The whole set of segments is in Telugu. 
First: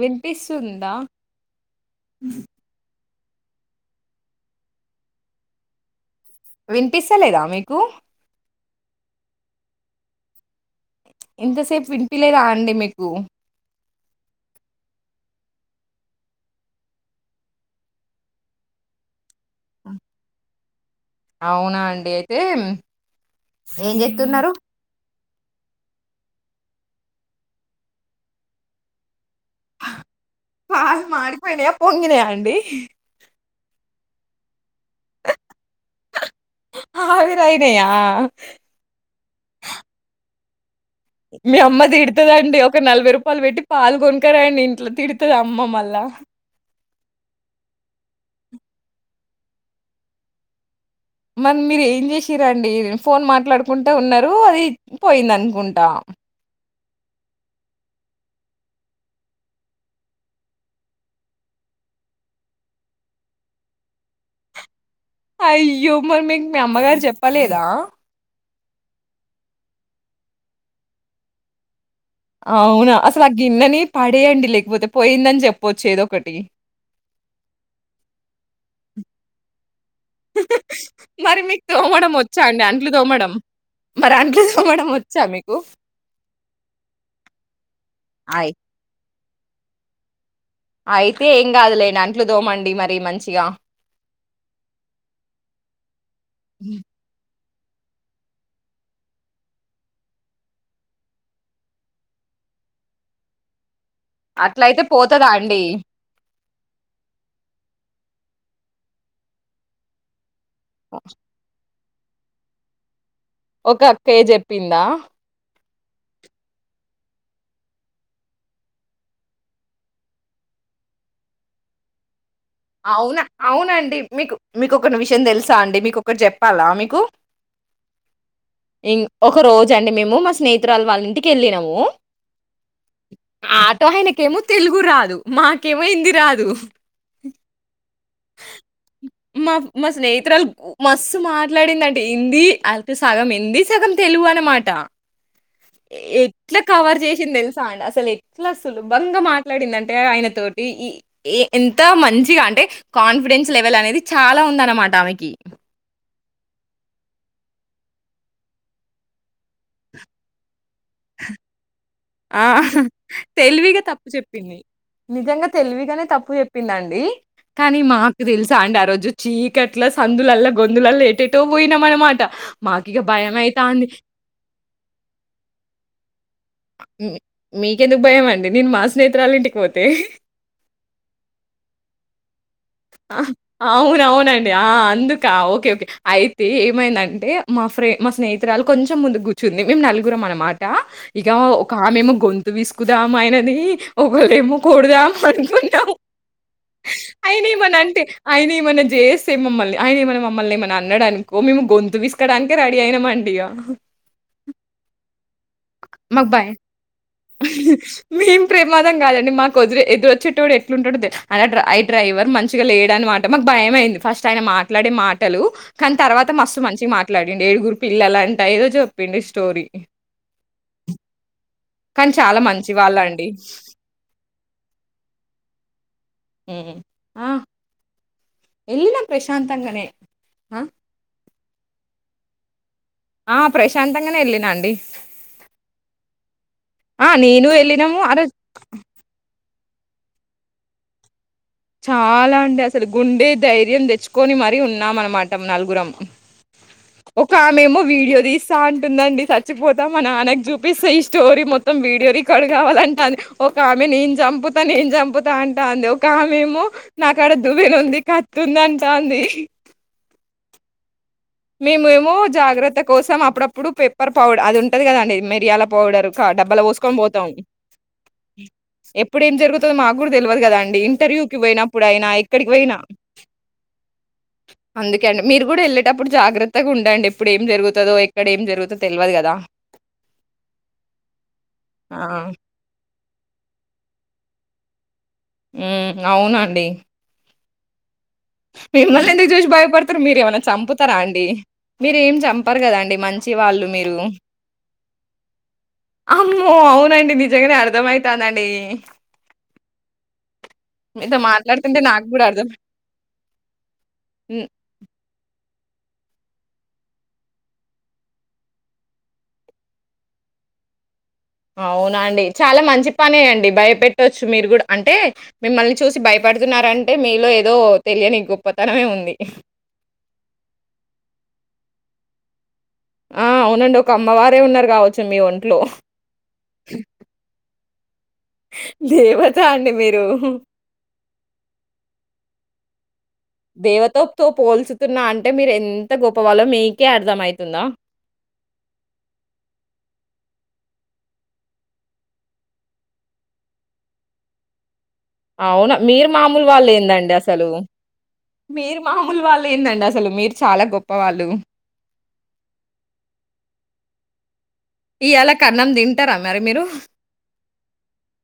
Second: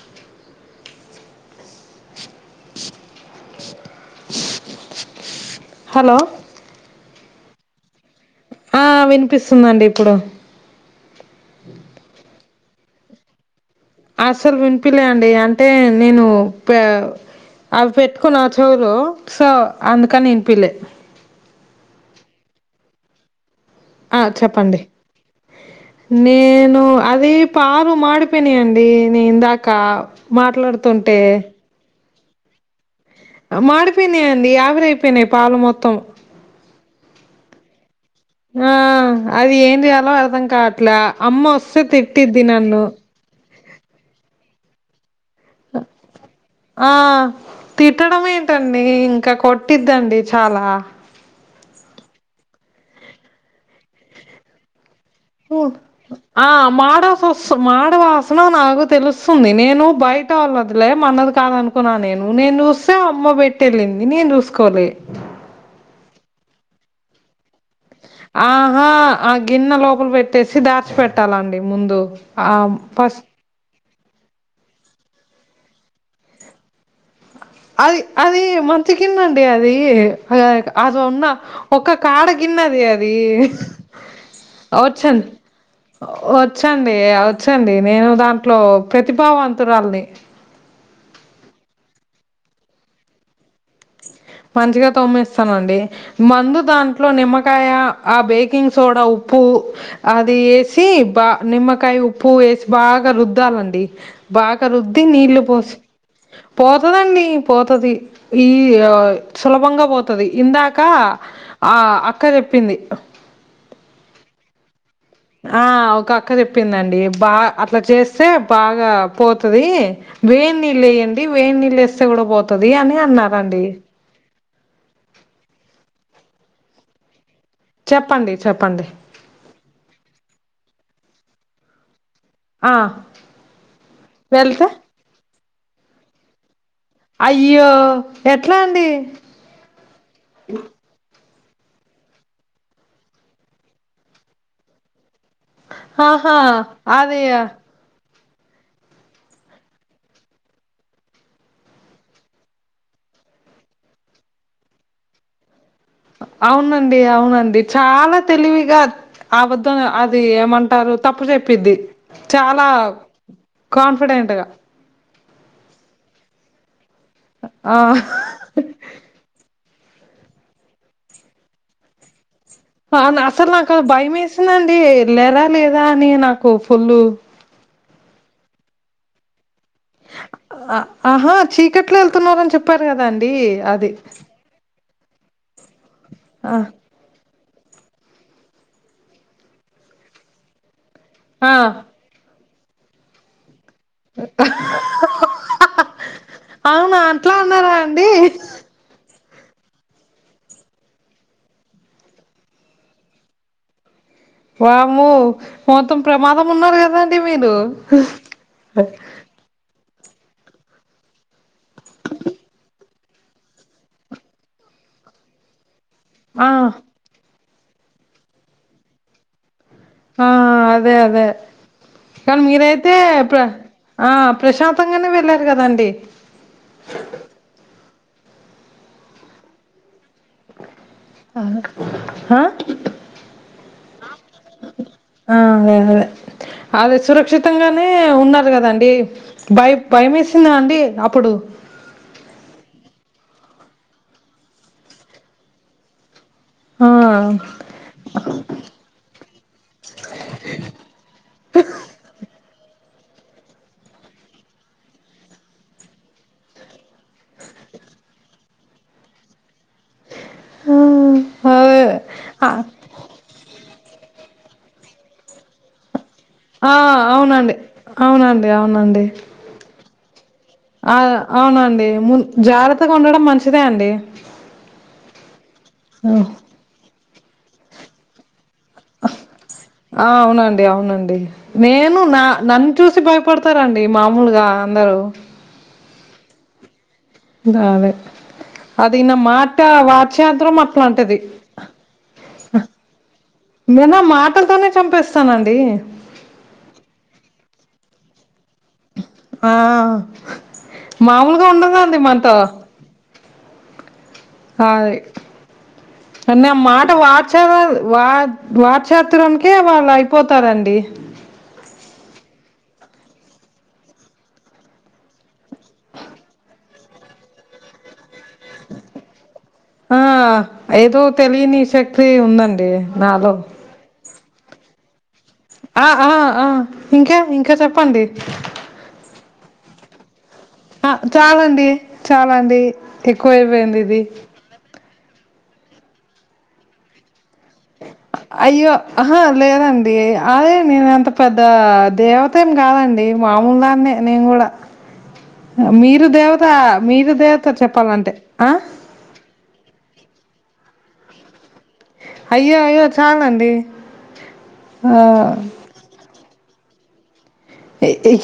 వినిపిస్తుందా హలో వినిపిస్తలేదా మీకు ఆ వినిపిస్తుందండి ఇప్పుడు ఇంతసేపు వినిపిలేద అండి మీకు అస్సలు వినిపిలే అండి అంటే నేను అవి పెట్టుకున్నా ఆ చెవులో సో అందుకనినిపిల్లే అవునా అండి అయితే ఎం ఏం ఆ చేతున్నారు చెప్పండి నేను అది పాలు మాడిపోయినాయి అండి నీ ఇందాకా పాలు మాట్లాడుతుంటే మాడిపోయినాయా పొంగినాయా అండి మాడిపోయినాయిండి ఆవిరి అయిపోయినాయి పాలు మొత్తం అవిరీ అయినయా ఆ అది ఏందిచేయాలే అర్థం క మీ అమ్మ తిడుతదాండి ఒక నలభై రూపాయలు పెట్టి పాలుగొనకరా అండి ఇంట్లో తిడుతుంది అమ్మ మళ్ళా ఆ తిట్టడం ఏంటండి ఇంకా కొట్టిద్దండి చాలా మరి మీరు ఏం చేసిరండి ఫోన్ మాట్లాడుకుంటే ఉన్నారు అది పోయింది అనుకుంటా ఆ మాడ మాడ వాసన నాకు తెలుస్తుంది నేను బయట వాళ్ళదిలే మనది కాదు అనుకున్నా నేను నేను చూస్తే అమ్మ పెట్టి వెళ్ళింది నేను చూసుకోలే అయ్యో మరి మీకు మీ అమ్మగారు చెప్పలేదా ఆహా ఆ గిన్నె లోపల పెట్టేసి దాచి పెట్టాలండి ముందు ఆ ఆవునా అసలు ఫస్ట్ ఆ గిన్నె నీ పడేయండి లేకపోతే పోయిందని చెప్పవచ్చు ఏదో ఒకటి అది అది మంచి గిన్నె అండి అది అన్న మరి మీకు ఒక తోమడం కాడ వచ్చా అండి గిన్నె అంట్లు అది తోమడం మరి అంట్లు అ తోమడం వచ్చా వచ్చన్ మీకు? వచ్చింది వచ్చండి నేను ఆయ్ దాంట్లో భవన్ంత రల్ని అయితే ఏం కాదులేండి అంట్లు దోమండి మరి మంచిగా మంచిగా తోమ్మిస్తానండి మందు దాంట్లో నిమ్మ కాయ ఆ బేకింగ్ సోడా ఉప్పు అది వేసి బా నిమ్మకాయ ఉప్పు వేసి బాగా రుద్దాలండి బాగా అట్లయితే రుద్ది పోతదా నీళ్లు అండి? పోసి పోతుదండి పోతుది ఈ ఆ సులభంగా పోతది ఇందాక ఆ అక్క చెప్పింది ఒక అక్కయ్య చెప్పిందా ఆ ఒక అక్క చెప్పిందండి బా అట్లా చేస్తే బాగా పోతుంది వేడి నీళ్ళు వేయండి వేడి నీళ్ళు వేస్తే కూడా పోతు అవునా అవునండి మీకు మీకొ ఒక విషయం తెలుసా అండి మీకు ఒకటి చెప్పాలా మీకు చెప్పండి చెప్పండి ఇం ఒక రోజు అండి మేము మా స్నేహితురాలు వాళ్ళంటి కెళ్ళినం ఆ ఆటో ఆయనకేమో వెళ్తే తెలుగు రాదు మాకేమైంది రాదు అయ్యో ఎట్లా అండి మ మా స్నేహితురాలు మస్తు మా ట్లాడిందంటే హిందీ అయితే సగం హిందీ సగం తెలుగు అనమాట ఆహా ఎట్లా కవర్ అది చేసింది తెలుసా అండి అసలు ఎ చాలా సులభంగా మాట్లాడిందంటే ఆయన తోటి ఈ ఏ ఎంత మంచిగా అంటే కాన్ఫిడెన్స్ లెవెల్ అనేది చాలా ఉందన్నమాట ఆమెకి అవునండి అవునండి చాలా తెలివిగా ఆ వద్ద అది ఏమం టారు తప్పు చెప్పిద్ది ఆ! చాలా తెలివిగా తప్పు కాన్ఫిడెంట్గా చెప్పింది. నిజంగా తెలివిగానే తప్పు చెప్పిందం డి ఆ కానీ మాకు తెలుసా అండి ఆ రోజు చీ అట్లా సందులల్లా గొందులల్ల ఏటేటో పోయినాం అనమాట అసలు నాకు భయం వేసిందండి లెర లే నే నా మీకెందుకు భయమండి నేను మాస్ స్నేహితురాలు ఇంటికి పో ఆ ఆహా చీకట్లో వెళ్తున్నారని చెప్ అవునవునండి ఆ అందుకా ఓకే ఓకే అయితే ఆ ఏమైందంటే మా ఫ్రె మా స్నేహితురాలు కొంచెం ముందు కూర్చుంది మేము నలుగురం అన్నమాట ఇక ఆ ఒక ఆమె ఏమో గొంతు విసుకుదాం ఆయనది ఒకళేమో కొడుదాం అనుకుంటాము అవునా అట్లా ఆయన అన్నారా ఏమన్నా అంటే అండి ఆయన ఏమన్నా జే సేమ్ మమ్మల్ని అయన ఏమైనా మమ్మల్ని ఏమన్నా అన్నాడనుకో మేము గొంతు పిసుకడానికే రెడీ అయినామండి ఇగ వామ్మో మొత్తం మాకు భయం ప్రమాదం ఉన్నారు కదండి మీరు ఇ వచ్చేటోడు ఎట్లుంటాడు అ డ్రైవర్ మంచిగా లేడనమాట మాకు భయం అయింది ఫస్ట్ ఆయన మాట్లాడే మాటలు కానీ తర్వాత ఆ మస్తు మంచి మాట్లాడ ఏడుగురు పిల్లల లంట ఏదో చెప్పిండు స్టోరీ ఆ అదే అదే కానీ ఇక్కడ చాలా మంచి మీరైతే వాళ్ళండి. ప్ర ఆ ప్రశాంతంగానే వెళ్ళారు కదండి వెళ్ళినా ప్రశాంతంగానే ఆ! ఆహా హా ఆ ప్రశాంత ఆ అదే అదే అదే ఆ! నేను సురక్షితంగానే ఎళ్ళినము. ఆ రోజు ఉన్నారు కదండి భయ భయమేసిందా అండి అప్పుడు చాలా అండి అసలు గుండె ధైర్యం తెచ్చుకొని మరీ ఉన్నామ అన్నమాట నలుగురము ఆ ఒక ఆమెమో వీడియో తీస్తా అంటుందండి చచ్చిపోతా మా నాన్నకు చూపిస్తే ఈ స్టోరీ మొత్తం వీడియో రికార్డ్ కావాల ఒక ఆమె నేను చంపుతా నేను చంపుతా అంటా అంది ఒక ఆమె మేము నాక్కడ దువ్విన ఉంది కా తుంది అంటాది ఆ అదే మేమేమో జాగ్రత్త కోసం అప్పుడప్పుడ ప్పుడు పెప్పర్ పౌడర్ అది ఉంటది కదండి మిరియాల పౌడర్ డబ్బాల ఆ పోసుకొని పోతాం అవునండి అవునండి అవునండి ఎప్పుడు ఏం జరుగుతుందో మాకు కూడా తెలవదు కదా అండి ఆ ఇంటర్వ్యూ కి పోయినప్పుడు అవునండి అయినా ము ఎక్కడికి పోయినా జాగ్రత్తగా ఉండడం మంచిదే అండి అందుకే అండి మీరు కూడా వెళ్ళేటప్పుడు జాగ్రత్తగా ఉండండి ఇప్పుడు ఏం జరుగుందో ఇక్కడ ఏం జరుతు ఆ అవునండి అవునండి నేను ఆ నా నన్ను చూసి బయ పడతారండి మామూలుగా అందరు అవునండి దావే మిమ్మల్ని ఎందుకు చూసి భయపడతారు మీరు ఏమన్నా చంపుతారా అట్లాంటిది అండి మీరేం చంపారు కదండి మంచి వాళ్ళు నేను మీరు ఆ మాటలతోనే చంపేస్తానండి అమ్మో అవునండి నిజంగానే అర్థమయి కదండీ ఆ అ మీతో మామూలుగా మాట్లాడుతుంటే ఉండదండి నాకు గూడా మనతో అర్థం హ్మ్. హాయ్ అన్న ఆ మాట వార్చ వా వట్షాత్రరకే వాళ్ళు అయిపోతారండి అవునా అండి చాలా మంచి పనే అండి భయపెట్టచ్చు మీరు కూడా అంటే మిమ్మల్ని చూసి భయపడుతుర అంటే మీలో ఏదో తెలియనీ గొప్ప ఆ ఏదో తెలియని శక్తి క్తి ఉందండి ది ఆ! నాలో అవునండి. ఒక అమ్మవారే ఉన్నారు గావచ్చు మీ ఒన్ ఆ ఆ ఆ ఇంకా ఇంకా చప్ ప్పండి లేేవత్ తాండి మీరు ఊహు ఆ చాలండి చాలా అండి ఎక్కువయిపెంది ఇది తున్న అంటే మీర్ ఎంత గొప్పవాళ్లో మీకే అర్దమై అయ్యో అహా లేదండి అ అదే నేను అంత పెద్ద దేవత ఏం కాదండి మామూలు దాన్నే నేను గుడా అవునా మీరు మామూలు వాళ్ళు మీరు ఏందండి దేవత అసలు చెప్పాలంటే ఆ? మీరు మామూలు వాళ్ళు ఏందండి అసలు మీరు చాలా గొప్ పవాళ్ళు అయ్యో అయ్యో చాలండి ఆ, ఈయాళ కన్నం తింటారా మరి మీరు ఏ ఏ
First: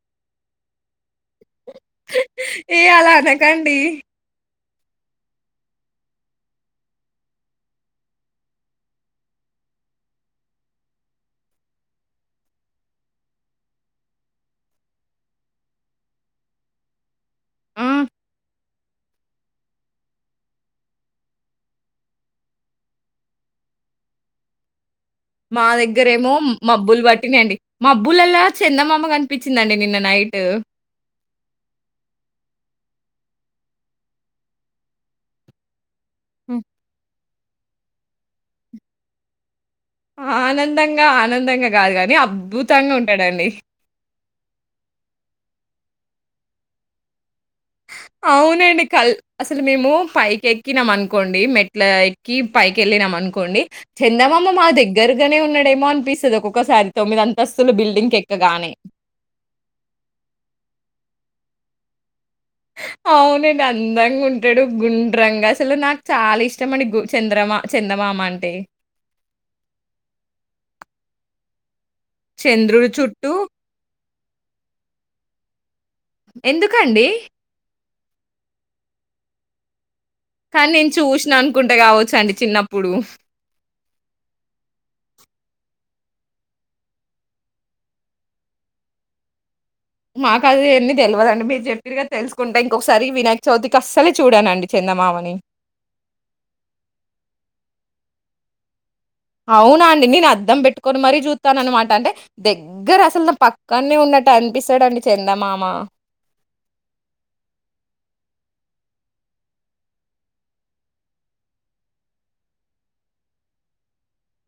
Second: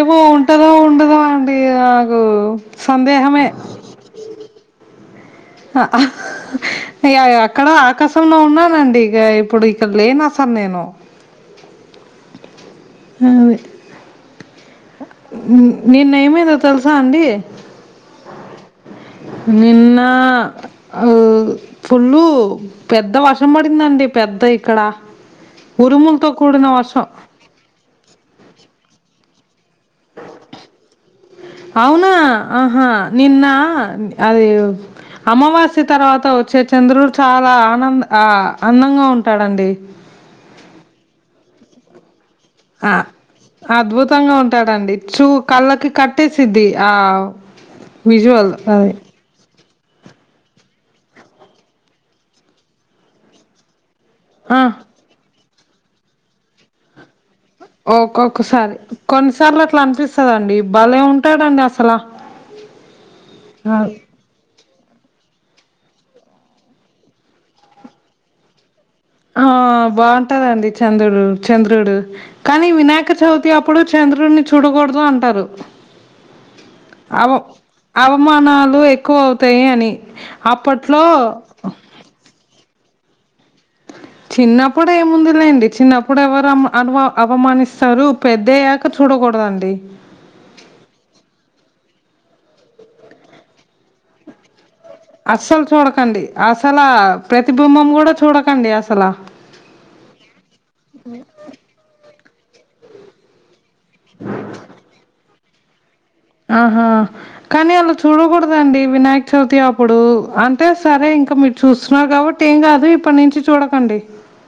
ఏమో ఉంటదో ఉండదో అన్ దీ నాకు ఏ అలా సందేహమే అనకండి. హా ఇగ ఇగ అక్కడో ఆకాశంలో ఉన్నానండి ఇగ ఇప్పుడు ఇక్కడ లేను అసల్ నేను ఉంది నిన్ నిన్న ఏమే ఏదో తెల్సా అండి ఆ! నిన్న అవు ఫుల్లు పెద్ద వర్షం పడిందండి పెద్ద ఇక్కడ మా దగ్గర ఉరుములతో ఏమో మ్మ్ కూడిన మబ్బులు వర్షం బట్టినై అండి మబ్బులలో చందమామ కనిపించ్ అవునా ఆహా నిన్న అది అమావాస్ త్రి తర్వాత హ్మ్. ఒచ్చే చంద్రుడ్ చాలా ఆనంద్ ఆ అందంగా ఉంటాడండి ఆనందంగా ఆనందంగా కాదు గాని అబ్ ఆ అద్భుతంగా ఉంటాడండి చూ కళ్ళకి కట్ ట్టే సిద్ధి ఆ విజువల్ అవునండి అది కల్ అస్ అసలు మేము పైక్ ఎక్కినం అన్కోండి మెట్లా ఎక్కి పైకి ఎళ్ళినం అనుకోండి చందమామ మా ఆ. దెగ్గరగనే ఉన్నట్ డెమో అనిపిస్తది ఒక్కొక్కసారి తొమ్మిద్ అంత్ ఓక్కొక్కసారి కొన్నిసార్లు అట్ల అనిపిస్తదండి బలే ఉంట్ టడండి అసలా అవునండి అందంగ్ ఉంటడు గుండ్రంగ అస్సలు నాకు చాలా ఇష్టం అండి గు చంద్రమ చందమామ అంటే ఆహ్ బావుటదండి చందురు చంద్రుడు కాని చంద్రుడు వినాయక చుట్టూ చవితి అప్పుడు చంద్రున్ని చూడగూడదు అంటారు. ఎందుకండి? అఓ అవమానాలు ఎక్ క్కువ్ అవుతాయి అని కాని నేన్ అప్పట్లో చూసిన అనుకుంట కావచ్చు అండి చిన్నప్ ప్పుడు చిన్నప్పుడు ఏముంది లేండి చిన్నప్పుడు ఎవరు అమ అనుమ అవమానిస్తారు పెద్దయ్యాక చూడగూడదండి. మాకది ఎన్ని దెల్వదండి మీరు జెప్. విరిగ తెలుసుకుంట ఇంకోకసారి ఈ వినాయక్ చవితికి అస్సలే చూడానండి. అస్సలు చూడకండి అస్సల ప్రతిబింబం గూడ్ చూడకండి అసలా అవునా అండి నేన్ అద్దం బెట్టుకొని మరీ జుతన్ అనమాట అంటే. దగ్గర అస్సలు నా పక్ క్కనే ఉన్నట్టు అనిపిస్తాడండి చందమామ్ మ అహా కాని అలా చూడగూడదండి వినాయక చవితి అప్పుడు అంటే సరే ఇంక మీర్ చూస్తున్నారు గాబట్టి ఏం గాదు ఇప్పటి నుంచి చూడకండి.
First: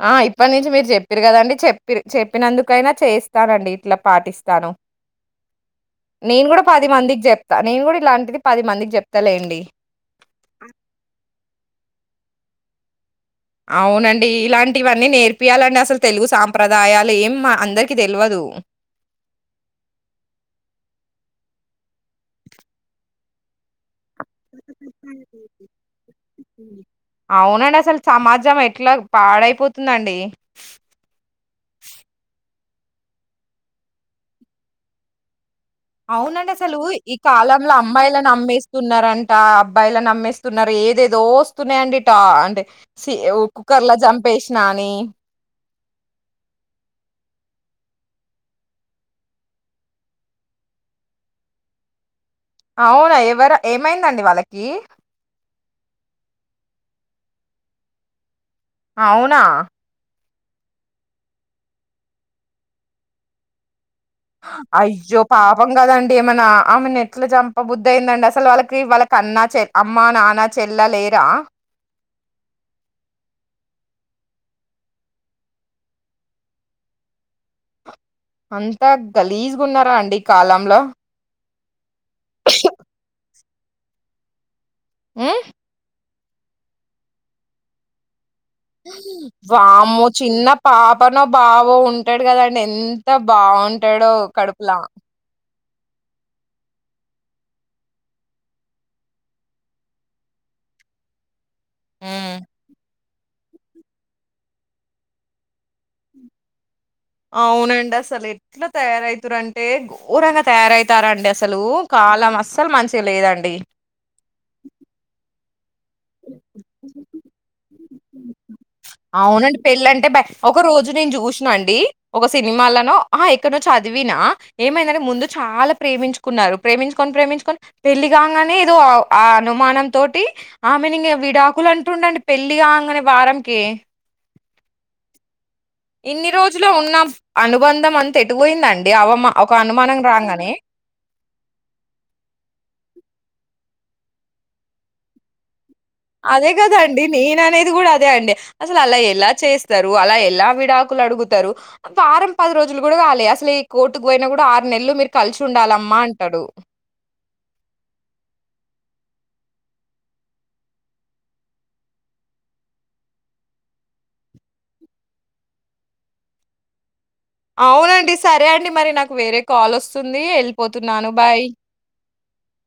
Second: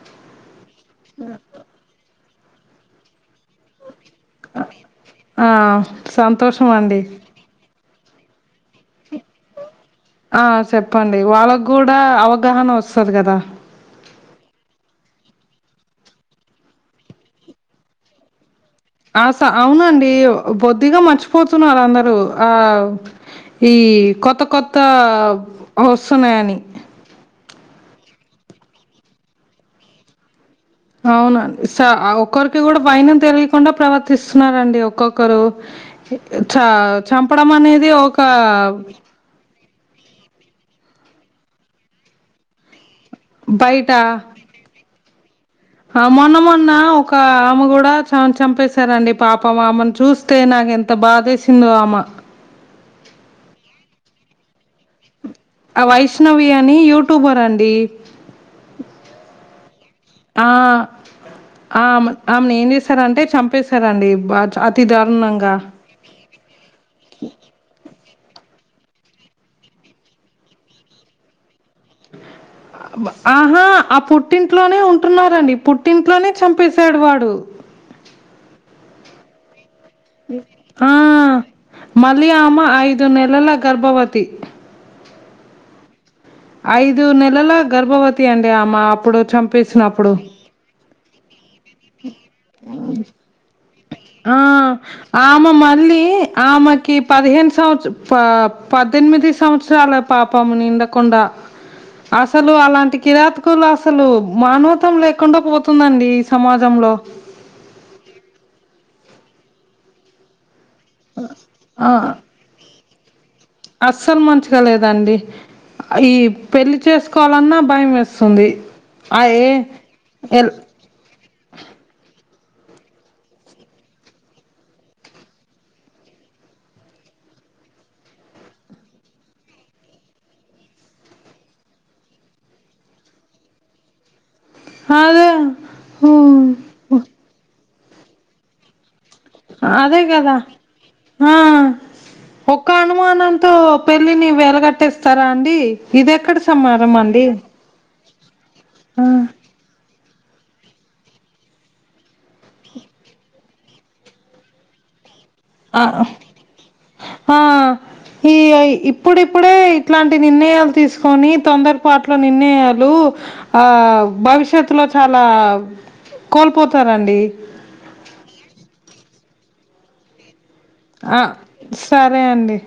అహ్ ఇప్పట్ని నుంచి మీరు జెప్పిరు గదండి చెప్పిరు చెప్ ప్పినందుకైనా చేస్ స్తానండి ఇట్ల పాటిస్తాను ఆ! నేన్ గూడా సంతోషం పది అండి. మందికి జెప్తా నేన్ గూడా ఇట్లా ఇది పది మందికి జెప్తాలేండి. ఆహ్ సెప్పండి వాళ్ల గూడ్ దా అవగాహన వస్తది గదా అవునండి ఇలాంటివన్నీ నేర్పియాలండి అస్సలు తెలుగు సాంప్రదాయాలు ఏం అందరికి తెల్వదు ఆస అవునండి బొత్తిగా మర్చిపోతున్నారు అందరూ ఆహ్ ఈ కొత్త కొత్త వస్సున్నాయని అవునండి అసలు సమాజం ఎట్లాగ్ పాడైపోతుందండి. కి గూడా వైనం తెలియికుండ ప్రవర్తిస్తున్నారండి ఒక్కొక్కరు. అవునండి చ అస్సలు ఈ చంపడం కాలంలో అనేది ఒక అమ్మాయలను అమ్మేస్తున్నారంట అబ్బాయలను అమ్మేస్. త్తున్నారు ఏదేదో వస్తున్నాయండి టా అంటే స్సి ఒ కుక్కర్ ర్ల జంపేషినా అని హా మొన్న మొన్న ఒక ఆమె గూడా చ చంపేశారండి పాపం ఆమెను చూస్తే నాకు ఎంత బాధేసిందో ఆమ అవున ఎవరు ఏమైందండి వాళ్లకి. అ వైష్ణవి అని యూట్యూబర్ అండి అవునా అ ఆమె ఆమెను ఏం చేసారంటే చంపే అయ్యో పాపం కదండి అమనా ఆమెను ఎట్ల చంప బుద్ది అయిందండి అ సలు వాళ్లకి వాళ్లకి అన్న చె అమ్మా నాన్న చెల్ల లేరా అహా ఆ పుట్టింట్లోనే ఉంటున్నారు అండి పుట్టింట్లోనే చంపేశాడు వాడు అంత గలీజ్ మ్ ఆ మల్లి ఆమె ఐదు నెలల గర్భవతి మ్ ఐదు నెలల గర్భవ హూ వామో చిన్న పా ప నో బాబో ఉంటాడు కదాండి ఎంత బాగుం అ ఆ మె మళ్లీ ఆమెకి పదిహేను సంవత్సర పద్దెనిమిది సంవత్సరాల పాపము నిండకుండా ఉమ్ అసలు అలాంటి కిరాతకులు అసలు మానవత్వం లేకుండా పోతుందండి ఈ సమాజంలో అవునండి అసలు ఎట్లా తయారవుతురంటే ఘోరంగా తయారయి తారండి అసలు ఆ కాలం అస్సలు మంచి తెలియదం అస్సలు మంచిగా లేదండి ఈ పెళ్లి చేసుకోవాలన్నా భయం వేస్తుంది ఆ ఏ అవునండి పెళ్ళింటే బ ఎల్ ఒక రోజు నేను చూసిన అండి ఒక సినిమాలనో ఆ ఎక్కడో చదివినా ఏమైందంటే ముందు చాలా ప్రేమించుకున్నారు ప్రేమించుకొని ప్రేమించుకొని పెళ్ళి కాగానే ఏదో ఆ అనుమానం తోటి, ఆ మీనింగ్ విడాకులు అంటుండండి పెళ్లి కాగానే వారంకి అ అదే ఇన్ని రోజులో ఉన్నాం అను వంద మంత ఎటు పోయిందండి అ అదే కదా ఆ ఒక్క అనుమానంతో పెళ్ళి నీ వెేలగట్టేస్తారా అండి ఇదెక్కడ అదే సమారం కదాండి అండి నేన అనేది కూడా అదే అండి అసలు అలా ఆ ఎలా చేస్తారు అలా ఎలా విడాకులు అడుగుతారు, వారం పది రోజులు కూడా కాలే, అసలు ఈ కోర్టుకు పోయినా కూడా ఆరు నెలలు మీరు కలిసి ఉండాలమ్మా అంటాడు. ఆ ఈ ఇ ఇప్పుడిప్పుడే ఇట్లాంటి నిర్ణయాలు తీసుకొని తొందరపాట్ల నిర్ణయాలు, ఆ భవిష్యత్ లో చాలా కోల్పోతారండి అవునండి సరే అండి మరి నాకు వేరే కాల్ వస్తుంది ఎల్ పోత నాను ఆ భాయ్ సరే అండి.